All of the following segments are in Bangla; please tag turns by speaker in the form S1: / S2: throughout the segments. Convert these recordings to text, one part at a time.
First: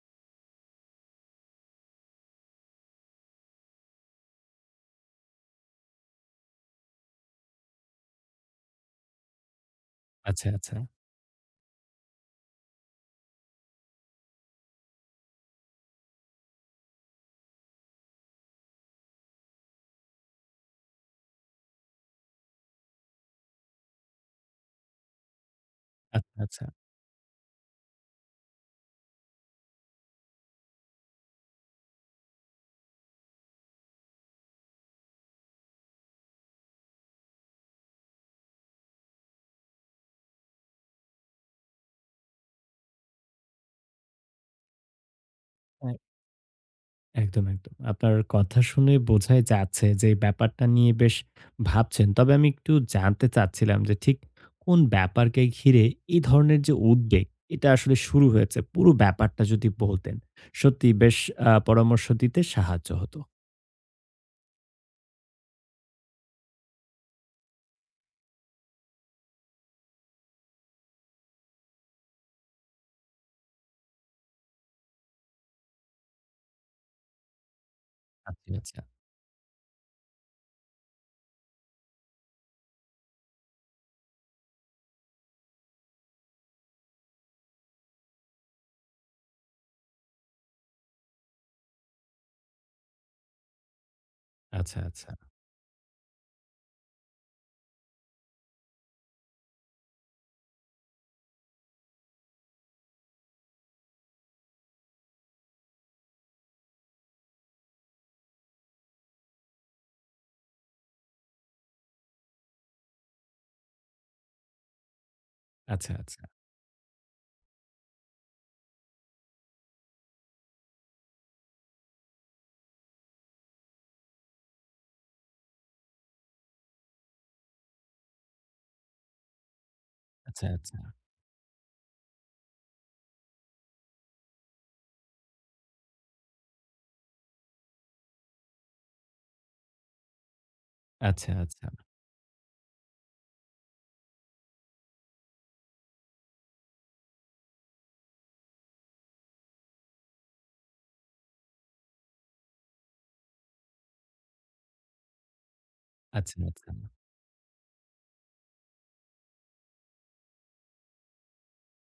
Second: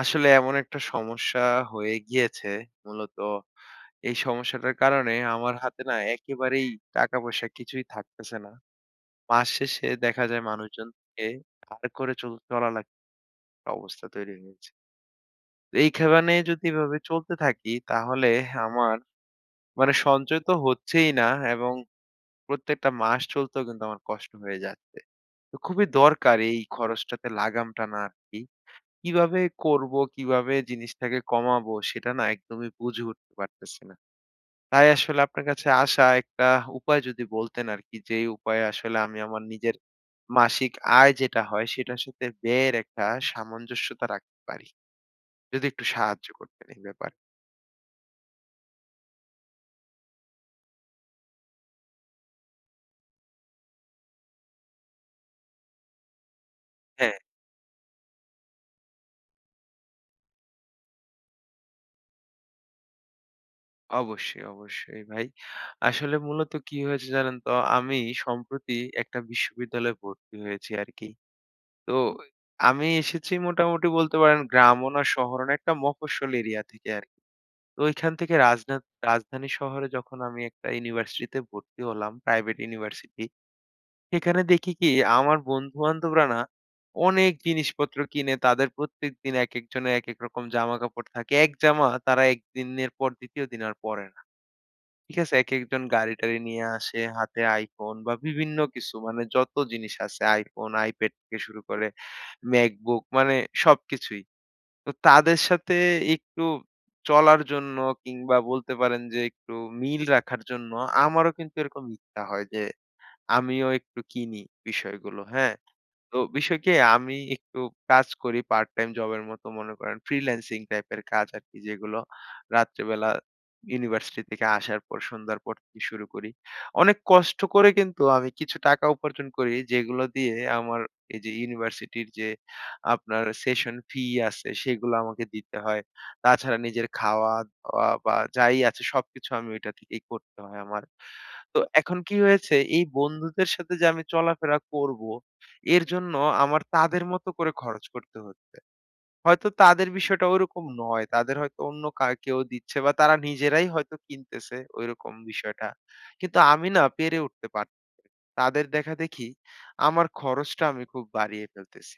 S1: আসলে এমন একটা সমস্যা হয়ে গিয়েছে মূলত এই সমস্যাটার কারণে আমার হাতে না একেবারেই টাকা পয়সা কিছুই থাকতেছে না। মাস শেষে দেখা যায়
S2: আচ্ছা, আচ্ছা।
S1: মানুষজনকে ধার করে চলা লাগছে অবস্থা তৈরি হয়েছে। এইখানে যদি এভাবে চলতে থাকি তাহলে আমার মানে সঞ্চয় তো হচ্ছেই না, এবং প্রত্যেকটা মাস চলতেও কিন্তু আমার কষ্ট হয়ে যাচ্ছে। তো খুবই
S2: আচ্ছা,
S1: দরকার এই
S2: আচ্ছা।
S1: খরচটাতে লাগাম টানা আরকি। কিভাবে করব, কিভাবে জিনিসটাকে কমাবো সেটা না একদমই বুঝে উঠতে পারতেছি না। তাই আসলে আপনার কাছে আসা, একটা উপায় যদি বলতেন আরকি, যে উপায়ে আসলে আমি আমার নিজের মাসিক আয় যেটা হয় সেটার সাথে ব্যয়ের একটা সামঞ্জস্যতা রাখতে পারি। যদি একটু
S2: এ
S1: সাহায্য করতেন এই ব্যাপারে।
S2: একদম, একদম। আপনার কথা শুনে বোঝাই যাচ্ছে যে এই ব্যাপারটা নিয়ে বেশ ভাবছেন। তবে আমি একটু জানতে চাচ্ছিলাম যে ঠিক কোন ব্যাপারকে ঘিরে এই ধরনের যে
S1: হ্যাঁ,
S2: উদ্বেগ, এটা আসলে শুরু হয়েছে? পুরো ব্যাপারটা যদি বলতেন, সত্যিই বেশ পরামর্শ দিতে সাহায্য হতো।
S1: অবশ্যই, অবশ্যই ভাই। আসলে মূলত কি হয়েছে জানেন তো? আমি সম্প্রতি একটা বিশ্ববিদ্যালয়ে ভর্তি হয়েছি আরকি। তো আমি এসেছি মোটামুটি বলতে পারেন গ্রামও না শহরও না, একটা মফস্বল এরিয়া থেকে আরকি। তো ওইখান থেকে
S2: আচ্ছা, আচ্ছা,
S1: রাজধানী শহরে যখন আমি একটা ইউনিভার্সিটিতে ভর্তি হলাম, প্রাইভেট ইউনিভার্সিটি। সেখানে দেখি কি আমার বন্ধু-বান্ধবরা না অনেক জিনিসপত্র কিনে, তাদের প্রত্যেকদিন একেকজনের একেক রকম জামাকাপড় থাকে। এক জামা তারা ১ দিনের পর ২য় দিন আর পরে না।
S2: আচ্ছা, আচ্ছা,
S1: ঠিক আছে? একেকজন গাড়ি-টাড়ি নিয়ে আসে, হাতে iPhone বা বিভিন্ন কিছু, মানে যত জিনিস আছে iPhone, iPad থেকে শুরু করে MacBook, মানে সবকিছুই। তো তাদের সাথে একটু চলার জন্য কিংবা বলতে পারেন যে একটু মিল রাখার জন্য আমারও কিন্তু এরকম ইচ্ছা হয় যে আমিও একটু কিনি বিষয়গুলো, হ্যাঁ?
S2: আচ্ছা,
S1: তো
S2: আচ্ছা,
S1: বিষয় কি, আমি একটু কাজ করি পার্ট টাইম জবের মতো, মনে করেন ফ্রিল্যান্সিং টাইপের কাজ আর কি, যেগুলো রাত্রেবেলা ইউনিভার্সিটি থেকে আসার পর সন্ধ্যার পর থেকে শুরু করি। অনেক কষ্ট করে কিন্তু আমি কিছু টাকা উপার্জন করি, যেগুলো দিয়ে
S2: আচ্ছা, আচ্ছা,
S1: আমার এই যে ইউনিভার্সিটির যে আপনার সেশন ফি আছে সেগুলো আমাকে দিতে হয়, তাছাড়া নিজের খাওয়া দাওয়া বা যাই আছে সবকিছু আমি ওইটা থেকেই করতে হয় আমার। তো
S2: আচ্ছা,
S1: এখন কি হয়েছে, এই বন্ধুদের সাথে যে আমি চলাফেরা করব, এর জন্য আমার তাদের মতো করে খরচ করতে হচ্ছে। হয়তো তাদের বিষয়টা ওইরকম নয়। তাদের হয়তো অন্য কেউ দিচ্ছে বা তারা নিজেরাই হয়তো কিনতেছে ওইরকম বিষয়টা।
S2: আচ্ছা,
S1: কিন্তু আমি
S2: আচ্ছা,
S1: না পেরে উঠতে পারছি না। তাদের দেখাদেখি আমার খরচটা আমি খুব বাড়িয়ে ফেলতেছি।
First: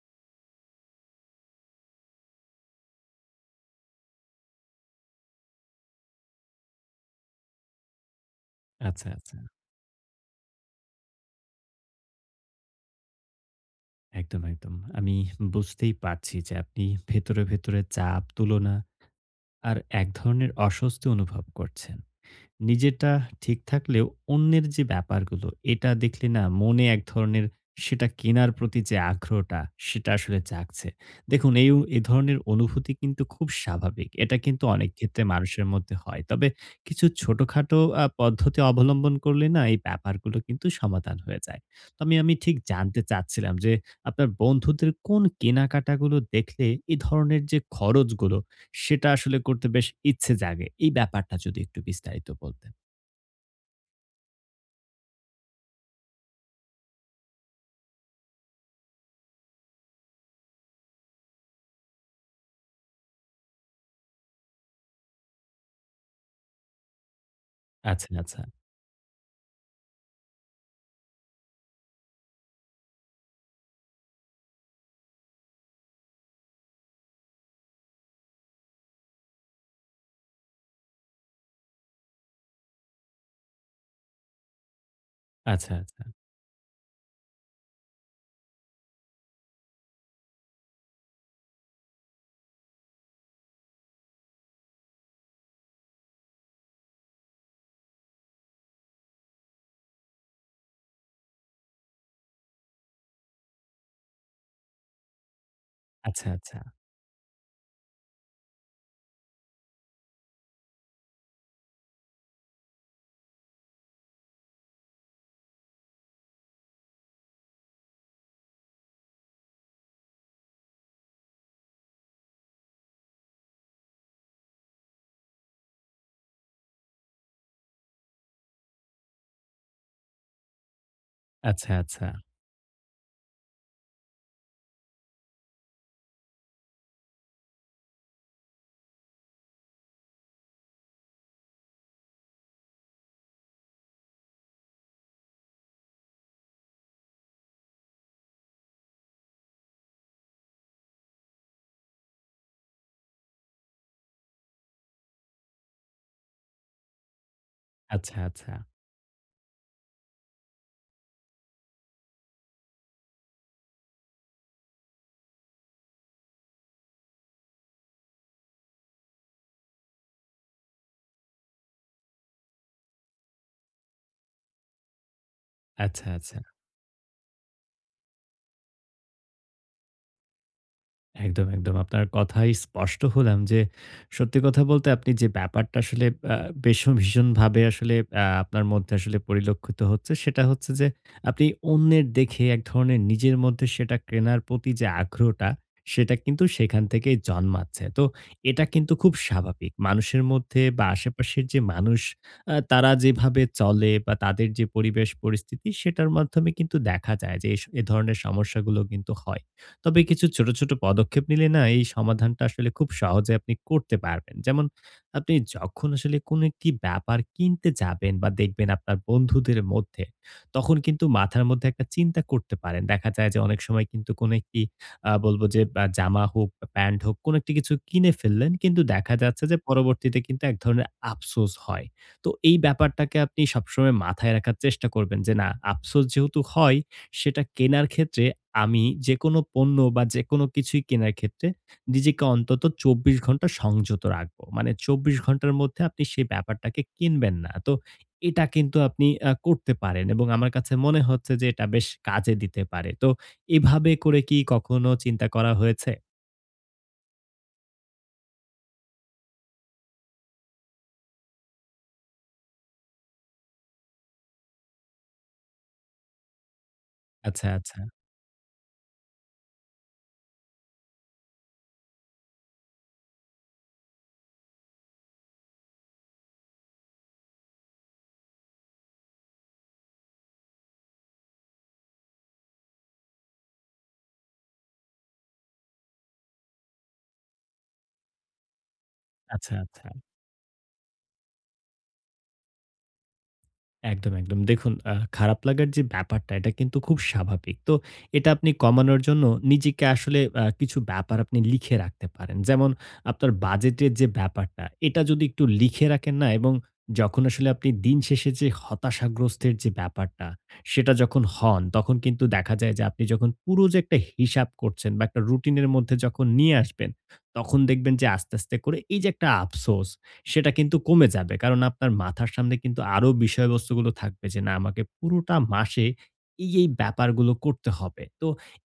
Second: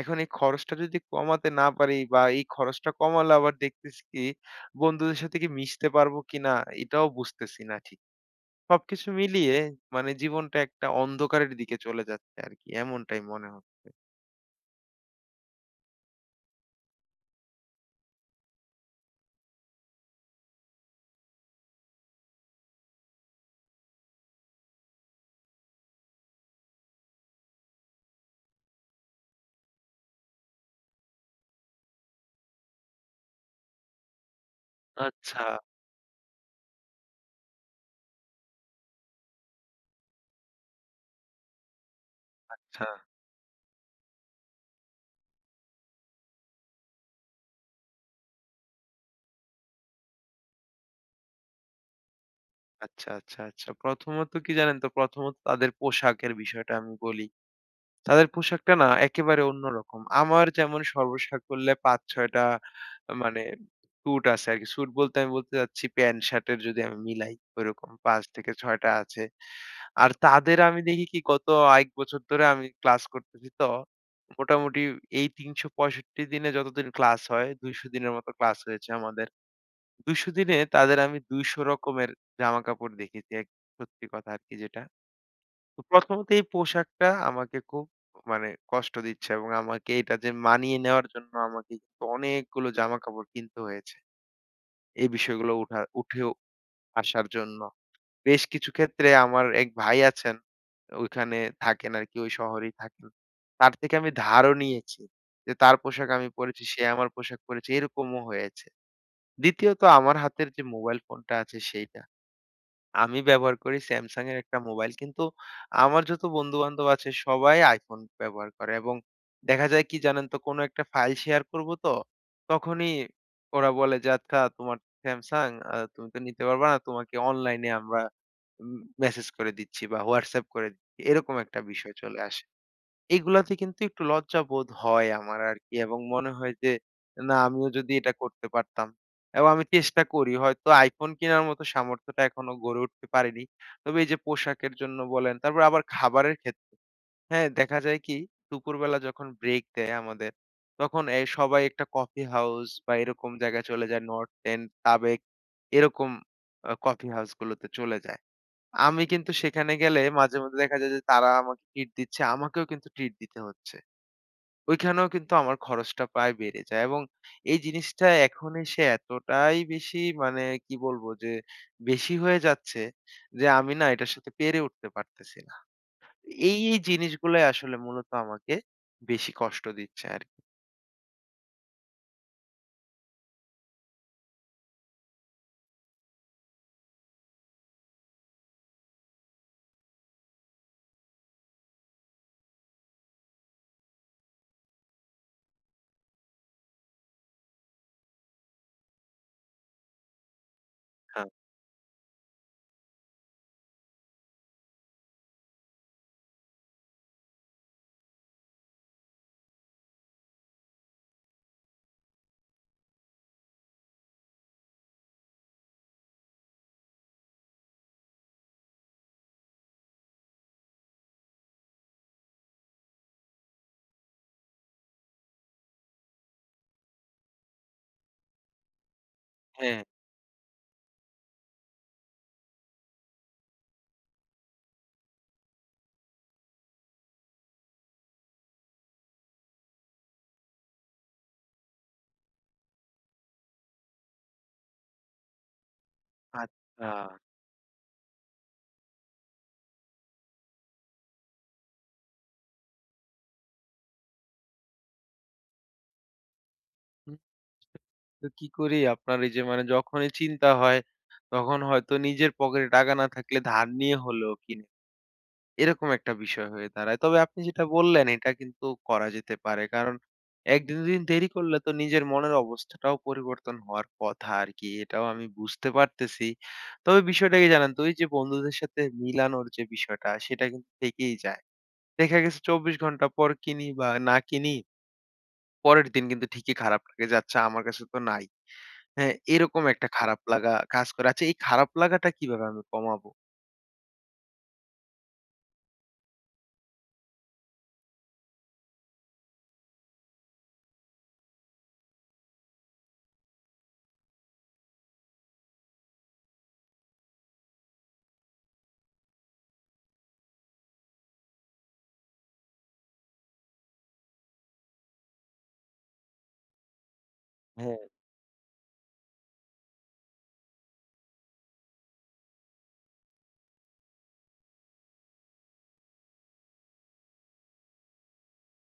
S1: এখন এই খরচটা যদি কমাতে না পারি বা এই খরচটা কমালে আবার দেখতেছি কি বন্ধুদের সাথে কি মিশতে পারবো কিনা, এটাও বুঝতেছি না ঠিক।
S2: আচ্ছা,
S1: সবকিছু
S2: আচ্ছা।
S1: মিলিয়ে মানে জীবনটা একটা অন্ধকারের দিকে চলে যাচ্ছে আরকি। এমনটাই মনে হচ্ছে।
S2: একদম, একদম। আমি বুঝতেই পারছি যে আপনি ভেতরে, ভেতরে চাপ, তুলনা আর এক ধরনের অস্বস্তি অনুভব করছেন। নিজেরটা ঠিক থাকলেও অন্যের যে ব্যাপারগুলো, এটা দেখলে না মনে এক ধরনের সেটা কেনার প্রতি যে আগ্রহটা, সেটা আসলে জাগছে। দেখুন এই এ ধরনের অনুভূতি কিন্তু খুব স্বাভাবিক। এটা কিন্তু অনেক ক্ষেত্রে
S1: আচ্ছা,
S2: মানুষের মধ্যে হয়। তবে কিছু ছোটখাটো পদ্ধতি অবলম্বন করলে না এই ব্যাপারগুলো কিন্তু সমাধান হয়ে যায়। তো আমি আমি ঠিক
S1: আচ্ছা,
S2: জানতে চাচ্ছিলাম যে আপনার বন্ধুদের কোন কেনাকাটাগুলো দেখলে এ ধরনের যে খরচগুলো সেটা আসলে করতে বেশ ইচ্ছে জাগে। এই ব্যাপারটা যদি একটু বিস্তারিত বলতেন।
S1: আচ্ছা, আচ্ছা, আচ্ছা। প্রথমত কি জানেন তো? প্রথমত তাদের পোশাকের বিষয়টা আমি বলি। তাদের পোশাকটা না একেবারে অন্যরকম। আমার যেমন সর্বশেষ করলে ৫-৬ টা মানে স্যুট আছে আরকি। স্যুট বলতে আমি বলতে চাচ্ছি প্যান্ট শার্টের যদি আমি মিলাই, ওইরকম
S2: আচ্ছা, আচ্ছা,
S1: ৫-৬ টা আছে। আর তাদের আমি দেখি কি, গত ১ বছর ধরে আমি ক্লাস করতেছি, তো মোটামুটি এই ৩৬৫ দিনে যতদিন ক্লাস হয়, ২০০ দিনের মতো ক্লাস হয়েছে আমাদের। ২০০ দিনে তাদের আমি ২০০ রকমের জামাকাপড় দেখেছি, এক সত্যি কথা আরকি যেটা।
S2: আচ্ছা,
S1: তো
S2: আচ্ছা,
S1: প্রথমত এই পোশাকটা আমাকে খুব মানে কষ্ট দিচ্ছে, এবং আমাকে এটা যে মানিয়ে নেওয়ার জন্য আমাকে কিন্তু অনেকগুলো জামাকাপড় কিনতে হয়েছে। এই বিষয়গুলো উঠেও আসার জন্য। বেশ কিছু ক্ষেত্রে আমার এক ভাই আছেন, ওইখানে থাকেন আরকি, ওই শহরেই থাকেন। তার থেকে আমি ধারও নিয়েছি, যে তার পোশাক আমি
S2: আচ্ছা, আচ্ছা,
S1: পড়েছি, সে আমার পোশাক পড়েছে, এরকমও হয়েছে। দ্বিতীয়ত আমার হাতের যে মোবাইল ফোনটা আছে সেইটা আমি ব্যবহার করি Samsung এর একটা মোবাইল। কিন্তু আমার যত বন্ধু-বান্ধব আছে সবাই iPhone ব্যবহার করে, এবং দেখা যায় কি জানেন তো, কোনো একটা ফাইল শেয়ার করব তো, তখনই ওরা বলে যে, "আচ্ছা তোমার Samsung, তুমি তো নিতে পারবা না। তোমাকে অনলাইনে আমরা উম মেসেজ করে দিচ্ছি বা হোয়াটসঅ্যাপ করে দিচ্ছি।" এরকম একটা
S2: আচ্ছা,
S1: বিষয়
S2: আচ্ছা,
S1: চলে আসে। এগুলাতে কিন্তু একটু লজ্জাবোধ হয় আমার আরকি, এবং মনে হয় যে, না আমিও যদি এটা করতে পারতাম। এবং আমি চেষ্টা করি। হয়তো iPhone কেনার মতো সামর্থ্যটা এখনো গড়ে উঠতে পারিনি। তবে এই যে পোশাকের জন্য বলেন, তারপর আবার খাবারের ক্ষেত্রে, হ্যাঁ? দেখা যায় কি, দুপুরবেলা যখন ব্রেক দেয় আমাদের, তখন সবাই একটা কফি হাউস বা এরকম জায়গায় চলে যায়। নর্থ এন্ড, সাবেক এরকম কফি হাউসগুলোতে চলে যায়।
S2: আচ্ছা,
S1: আমি কিন্তু সেখানে গেলে মাঝে-মধ্যে দেখা যায় যে তারা আমাকে ট্রিট দিচ্ছে, আমাকেও কিন্তু ট্রিট দিতে হচ্ছে। ওইখানেও কিন্তু আমার খরচটা প্রায় বেড়ে যায়, এবং এই জিনিসটা এখন এসে এতটাই বেশি, মানে কি বলবো, যে বেশি হয়ে যাচ্ছে যে আমি না এটার সাথে পেরে উঠতে পারতেছি না।
S2: আচ্ছা, আচ্ছা।
S1: এই জিনিসগুলাই আসলে মূলত আমাকে বেশি কষ্ট দিচ্ছে আরকি।
S2: একদম, একদম। আপনার কথায় স্পষ্ট হলাম যে, সত্যি কথা বলতে আপনি যে ব্যাপারটা আসলে আ বেশ ভীষণভাবে আসলে আপনার মধ্যে আসলে পরিলক্ষিত হচ্ছে, সেটা হচ্ছে যে আপনি অন্যের দেখে এক ধরনের নিজের মধ্যে সেটা কেনার প্রতি যে আগ্রহটা, সেটা কিন্তু সেখান থেকেই জন্মাচ্ছে। তো এটা কিন্তু খুব স্বাভাবিক। মানুষের মধ্যে বা
S1: হ্যাঁ।
S2: আশেপাশের যে মানুষ তারা যেভাবে চলে বা তাদের যে পরিবেশ পরিস্থিতি, সেটার মাধ্যমে কিন্তু দেখা যায় যে এ ধরনের সমস্যাগুলো কিন্তু হয়। তবে কিছু ছোট, ছোট পদক্ষেপ নিলে না এই সমাধানটা আসলে খুব সহজে আপনি করতে পারবেন। যেমন আপনি যখন আসলে কোনো একটি ব্যাপার কিনতে যাবেন বা দেখবেন আপনার বন্ধুদের মধ্যে, তখন কিন্তু মাথার মধ্যে একটা চিন্তা করতে পারেন। দেখা যায় যে অনেক সময় কিন্তু কোনো একটি বলব যে জামা হোক বা প্যান্ট হোক কোনো একটি কিছু কিনে ফেললেন। কিন্তু দেখা যাচ্ছে যে
S1: হ্যাঁ,
S2: পরবর্তীতে কিন্তু এক ধরনের আফসোস হয়। তো এই ব্যাপারটাকে আপনি সবসময় মাথায় রাখার চেষ্টা করবেন যে না আফসোস যেহেতু হয় সেটা কেনার ক্ষেত্রে আমি যেকোনো পণ্য বা যেকোনো কিছুই কেনার ক্ষেত্রে নিজেকে অন্তত ২৪ ঘন্টা সংযত রাখবো। মানে ২৪ ঘন্টার মধ্যে আপনি সেই ব্যাপারটাকে
S1: আচ্ছা।
S2: কিনবেন না। তো এটা কিন্তু আপনি করতে পারেন এবং আমার কাছে মনে হচ্ছে যে এটা বেশ কাজে দিতে পারে। তো এভাবে করে কি কখনো চিন্তা করা হয়েছে?
S1: তো কি করি আপনার, এই যে মানে যখনই চিন্তা হয়, তখন হয়তো নিজের পকেটে টাকা না থাকলে ধার নিয়ে হলেও কিনি। এরকম একটা বিষয় হয়ে দাঁড়ায়। তবে আপনি
S2: আচ্ছা,
S1: যেটা
S2: আচ্ছা।
S1: বললেন এটা কিন্তু করা যেতে পারে। কারণ ১ ২ দিন দেরি করলে তো নিজের মনের অবস্থাটাও পরিবর্তন হওয়ার কথা আরকি। এটাও আমি বুঝতে পারতেছি। তবে বিষয়টা কি জানেন তো, ওই যে বন্ধুদের সাথে মিলানোর যে বিষয়টা সেটা কিন্তু থেকেই যায়। দেখা গেছে ২৪ ঘন্টা পর কিনি বা না কিনি, পরের দিন কিন্তু ঠিকই খারাপ লাগে যে, আচ্ছা আমার কাছে তো নাই। হ্যাঁ,
S2: আচ্ছা,
S1: এরকম
S2: আচ্ছা।
S1: একটা খারাপ লাগা কাজ করে। আচ্ছা এই খারাপ লাগাটা কিভাবে আমি কমাবো?
S2: একদম, একদম। দেখুন খারাপ লাগার যে ব্যাপারটা এটা কিন্তু খুব স্বাভাবিক। তো এটা আপনি কমানোর জন্য নিজেকে আসলে কিছু ব্যাপার আপনি লিখে রাখতে পারেন। যেমন আপনার বাজেটের যে ব্যাপারটা এটা যদি একটু লিখে রাখেন না এবং যখন আসলে আপনি দিন শেষে যে হতাশাগ্রস্তের যে ব্যাপারটা সেটা যখন হন তখন কিন্তু দেখা যায় যে আপনি যখন পুরো যে একটা হিসাব করছেন বা একটা রুটিন এর মধ্যে যখন নিয়ে আসবেন তখন
S1: হ্যাঁ।
S2: দেখবেন যে আস্তে, আস্তে করে এই যে একটা আফসোস সেটা কিন্তু কমে যাবে। কারণ আপনার মাথার সামনে কিন্তু আরো বিষয়বস্তুগুলো থাকবে যে, না আমাকে পুরোটা মাসে এই, এই ব্যাপারগুলো করতে হবে। তো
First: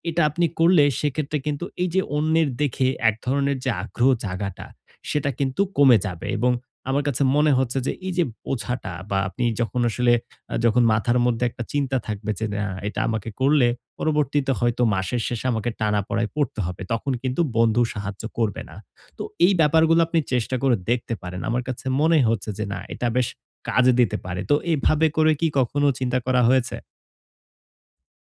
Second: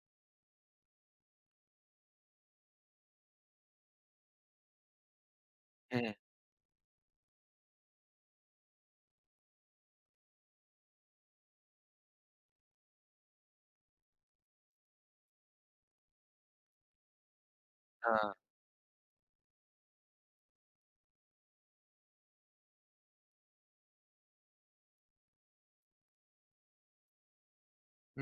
S2: এটা আপনি করলে সেক্ষেত্রে কিন্তু এই যে অন্যের দেখে এক ধরনের যে আগ্রহ জাগাটা, সেটা কিন্তু কমে
S1: হ্যাঁ,
S2: যাবে এবং আমার কাছে মনে হচ্ছে যে এই যে বোঝাটা বা আপনি যখন আসলে যখন মাথার মধ্যে একটা চিন্তা থাকবে যে, না এটা আমাকে করলে পরবর্তীতে হয়তো মাসের শেষে আমাকে টানাপড়ায় পড়তে হবে। তখন কিন্তু বন্ধু সাহায্য
S1: না,
S2: করবে না। তো এই ব্যাপারগুলো আপনি চেষ্টা করে দেখতে পারেন। আমার কাছে মনে হচ্ছে যে না, এটা বেশ কাজে দিতে পারে। তো এভাবে করে কি কখনো চিন্তা করা হয়েছে?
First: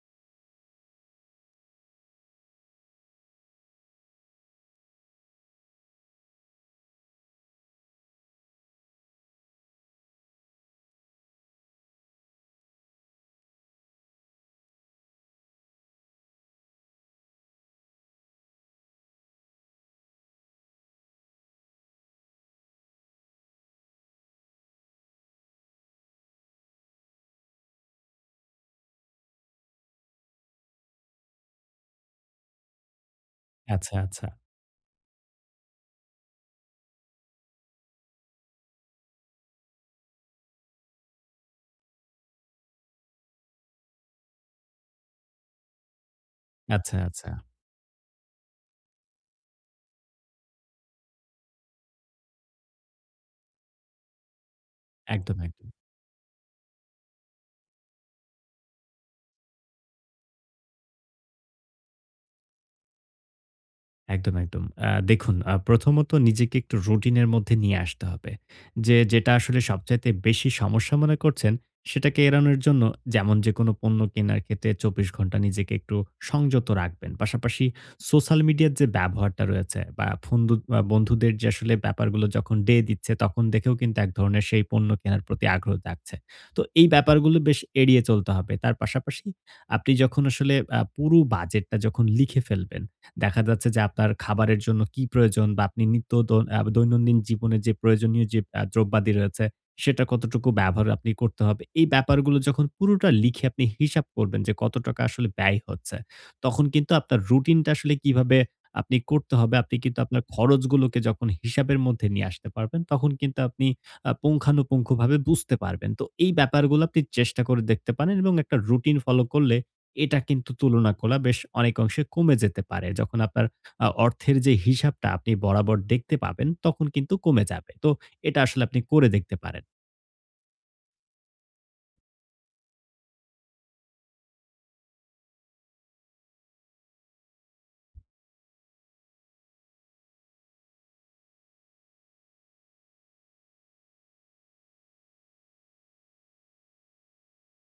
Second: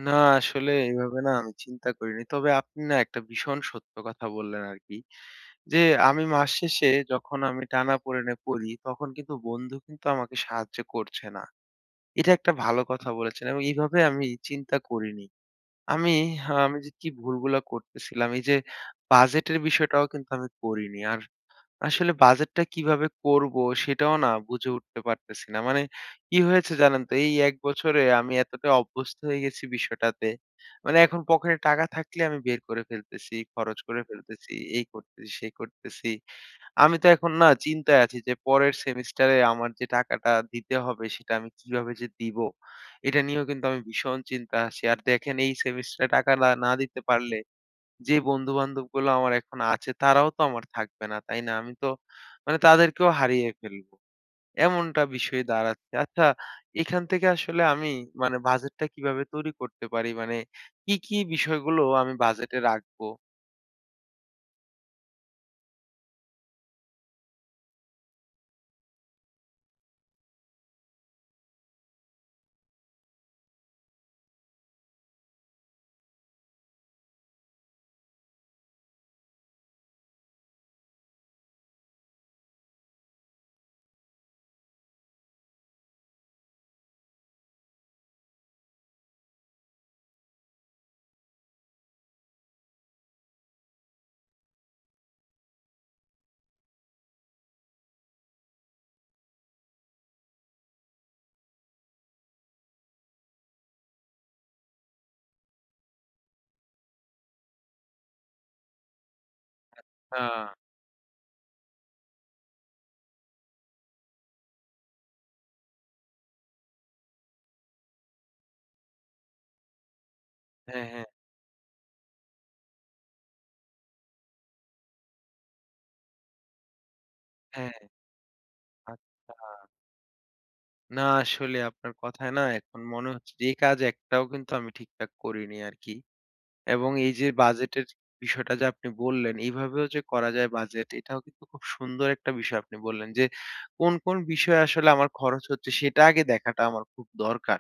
S1: না আসলে এভাবে না আমি চিন্তা করিনি। তবে আপনি না একটা ভীষণ সত্য কথা বললেন আরকি। যে আমি মাস শেষে, যখন আমি টানাপোড়েনে পড়ি তখন কিন্তু বন্ধু কিন্তু আমাকে সাহায্য করছে না। এটা একটা ভালো কথা বলেছেন, এবং এভাবে আমি চিন্তা করিনি। আমি আমি যে কি ভুলগুলা করতেছিলাম, এই যে বাজেটের বিষয়টাও কিন্তু আমি করিনি। আর আসলে বাজেটটা কিভাবে করব সেটাও না বুঝে উঠতে পারতেছি না। মানে কি হয়েছে জানেন তো? এই ১ বছরে আমি এতটা অভ্যস্ত হয়ে গেছি বিষয়টাতে। মানে এখন পকেটে টাকা থাকলে আমি বের করে ফেলতেছি, খরচ
S2: আচ্ছা,
S1: করে
S2: আচ্ছা।
S1: ফেলতেছি, এই করতেছি, সেই করতেছি। আমি তো এখন না চিন্তায় আছি যে পরের সেমিস্টারে আমার যে টাকাটা দিতে হবে সেটা আমি কিভাবে যে দিব? এটা নিয়েও কিন্তু আমি ভীষণ চিন্তায় আছি। আর দেখেন এই সেমিস্টারে টাকা না না
S2: আচ্ছা,
S1: দিতে
S2: আচ্ছা।
S1: পারলে, যে বন্ধু-বান্ধবগুলো আমার এখন আছে তারাও তো আমার থাকবে না, তাই না? আমি তো মানে তাদেরকেও হারিয়ে ফেলবো। এমনটা
S2: একদম,
S1: বিষয়
S2: একদম।
S1: দাঁড়াচ্ছে। আচ্ছা এখান থেকে আসলে আমি মানে বাজেটটা কিভাবে তৈরি করতে পারি? মানে কি, কি বিষয়গুলো আমি বাজেটে রাখবো?
S2: একদম, একদম। দেখুন প্রথমত নিজেকে একটু রুটিনের মধ্যে নিয়ে আসতে হবে। যে যেটা আসলে সবচাইতে বেশি সমস্যা মনে করছেন, সেটাকে এড়ানোর জন্য যেমন যেকোনো পণ্য কেনার ক্ষেত্রে ২৪ ঘন্টা নিজেকে একটু সংযত রাখবেন। পাশাপাশি সোশ্যাল মিডিয়ার যে ব্যবহারটা রয়েছে বা ফন্দু আ বন্ধুদের যে আসলে ব্যাপারগুলো যখন ডে দিচ্ছে, তখন দেখেও কিন্তু এক ধরনের সেই পণ্য কেনার প্রতি আগ্রহ জাগছে। তো এই ব্যাপারগুলো বেশ এড়িয়ে চলতে হবে। তার পাশাপাশি আপনি যখন আসলে পুরো বাজেটটা যখন লিখে ফেলবেন, দেখা যাচ্ছে যে আপনার খাবারের জন্য কি প্রয়োজন বা আপনি নিত্য দন আ দৈনন্দিন জীবনে যে প্রয়োজনীয় যে দ্রব্যাদি রয়েছে, সেটা কতটুকু ব্যবহার আপনি করতে হবে। এই ব্যাপারগুলো যখন পুরোটা লিখে আপনি হিসাব করবেন যে কত টাকা আসলে ব্যয় হচ্ছে, তখন কিন্তু আপনার রুটিনটা আসলে কিভাবে আপনি করতে হবে, আপনি কিন্তু
S1: আ
S2: আপনার খরচগুলোকে যখন হিসাবের মধ্যে নিয়ে আসতে পারবেন, তখন কিন্তু আপনি পুঙ্খানুপুঙ্খভাবে বুঝতে পারবেন। তো এই ব্যাপারগুলো আপনি চেষ্টা করে দেখতে পারেন এবং একটা রুটিন ফলো করলে এটা কিন্তু
S1: হ্যাঁ,
S2: তুলনা
S1: হ্যাঁ,
S2: করা বেশ অনেক অংশে কমে যেতে পারে। যখন আপনার অর্থের যে হিসাবটা আপনি বরাবর দেখতে পাবেন, তখন কিন্তু কমে যাবে।
S1: হ্যাঁ।
S2: তো এটা আসলে আপনি করে
S1: আচ্ছা।
S2: দেখতে পারেন।
S1: না আসলে আপনার কথায় না এখন মনে হচ্ছে যে, এই কাজ একটাও কিন্তু আমি ঠিকঠাক করিনি আরকি। এবং এই যে বাজেটের বিষয়টা যে আপনি বললেন, এইভাবেও যে করা যায় বাজেট, এটাও কিন্তু খুব সুন্দর একটা বিষয় আপনি বললেন যে, কোন, কোন বিষয়ে আসলে আমার খরচ হচ্ছে সেটা আগে দেখাটা আমার খুব দরকার।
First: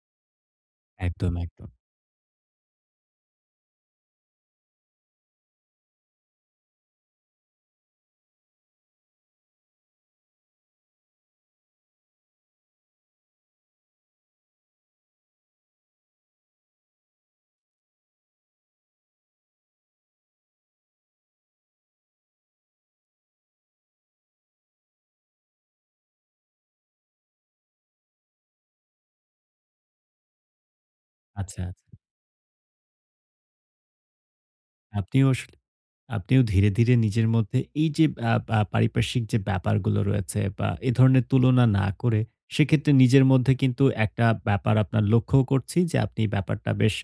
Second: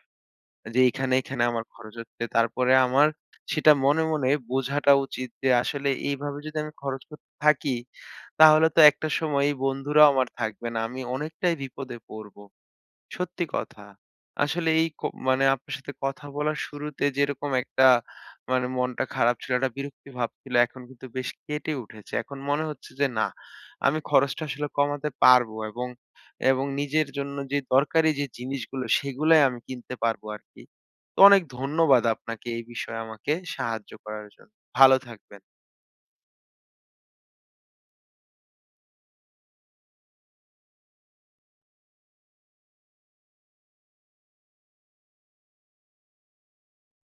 S1: যে এখানে,
S2: একদম,
S1: এখানে আমার
S2: একদম।
S1: খরচ হচ্ছে। তারপরে আমার সেটা মনে, মনে বোঝাটা উচিত যে আসলে এইভাবে যদি আমি খরচ করতে থাকি, তাহলে তো একটা সময় এই বন্ধুরাও আমার থাকবে না। আমি অনেকটাই বিপদে পড়বো। সত্যি কথা। আসলে এই ক মানে আপনার সাথে কথা বলার শুরুতে যেরকম একটা মানে মনটা খারাপ ছিল, একটা বিরক্তি ভাব ছিল, এখন কিন্তু বেশ কেটে উঠেছে। এখন মনে হচ্ছে যে না, আমি খরচটা আসলে কমাতে পারবো, এবং নিজের জন্য যে দরকারি যে জিনিসগুলো সেগুলাই আমি কিনতে পারবো আরকি। তো অনেক
S2: আচ্ছা, আচ্ছা।
S1: ধন্যবাদ আপনাকে এই বিষয়ে আমাকে সাহায্য করার জন্য। ভালো
S2: আপনিও
S1: থাকবেন,
S2: আসলে আপনিও ধীরে, ধীরে নিজের মধ্যে এই যে আ পা পারিপার্শ্বিক যে ব্যাপারগুলো রয়েছে বা এ ধরনের তুলনা না করে সেক্ষেত্রে নিজের মধ্যে কিন্তু একটা ব্যাপার আপনার লক্ষ্যও করছি যে আপনি ব্যাপারটা বেশ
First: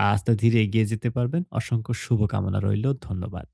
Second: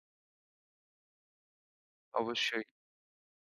S2: আস্তে ধীরে এগিয়ে যেতে পারবেন। অসংখ্য শুভকামনা
S1: অবশ্যই।
S2: রইল। ধন্যবাদ।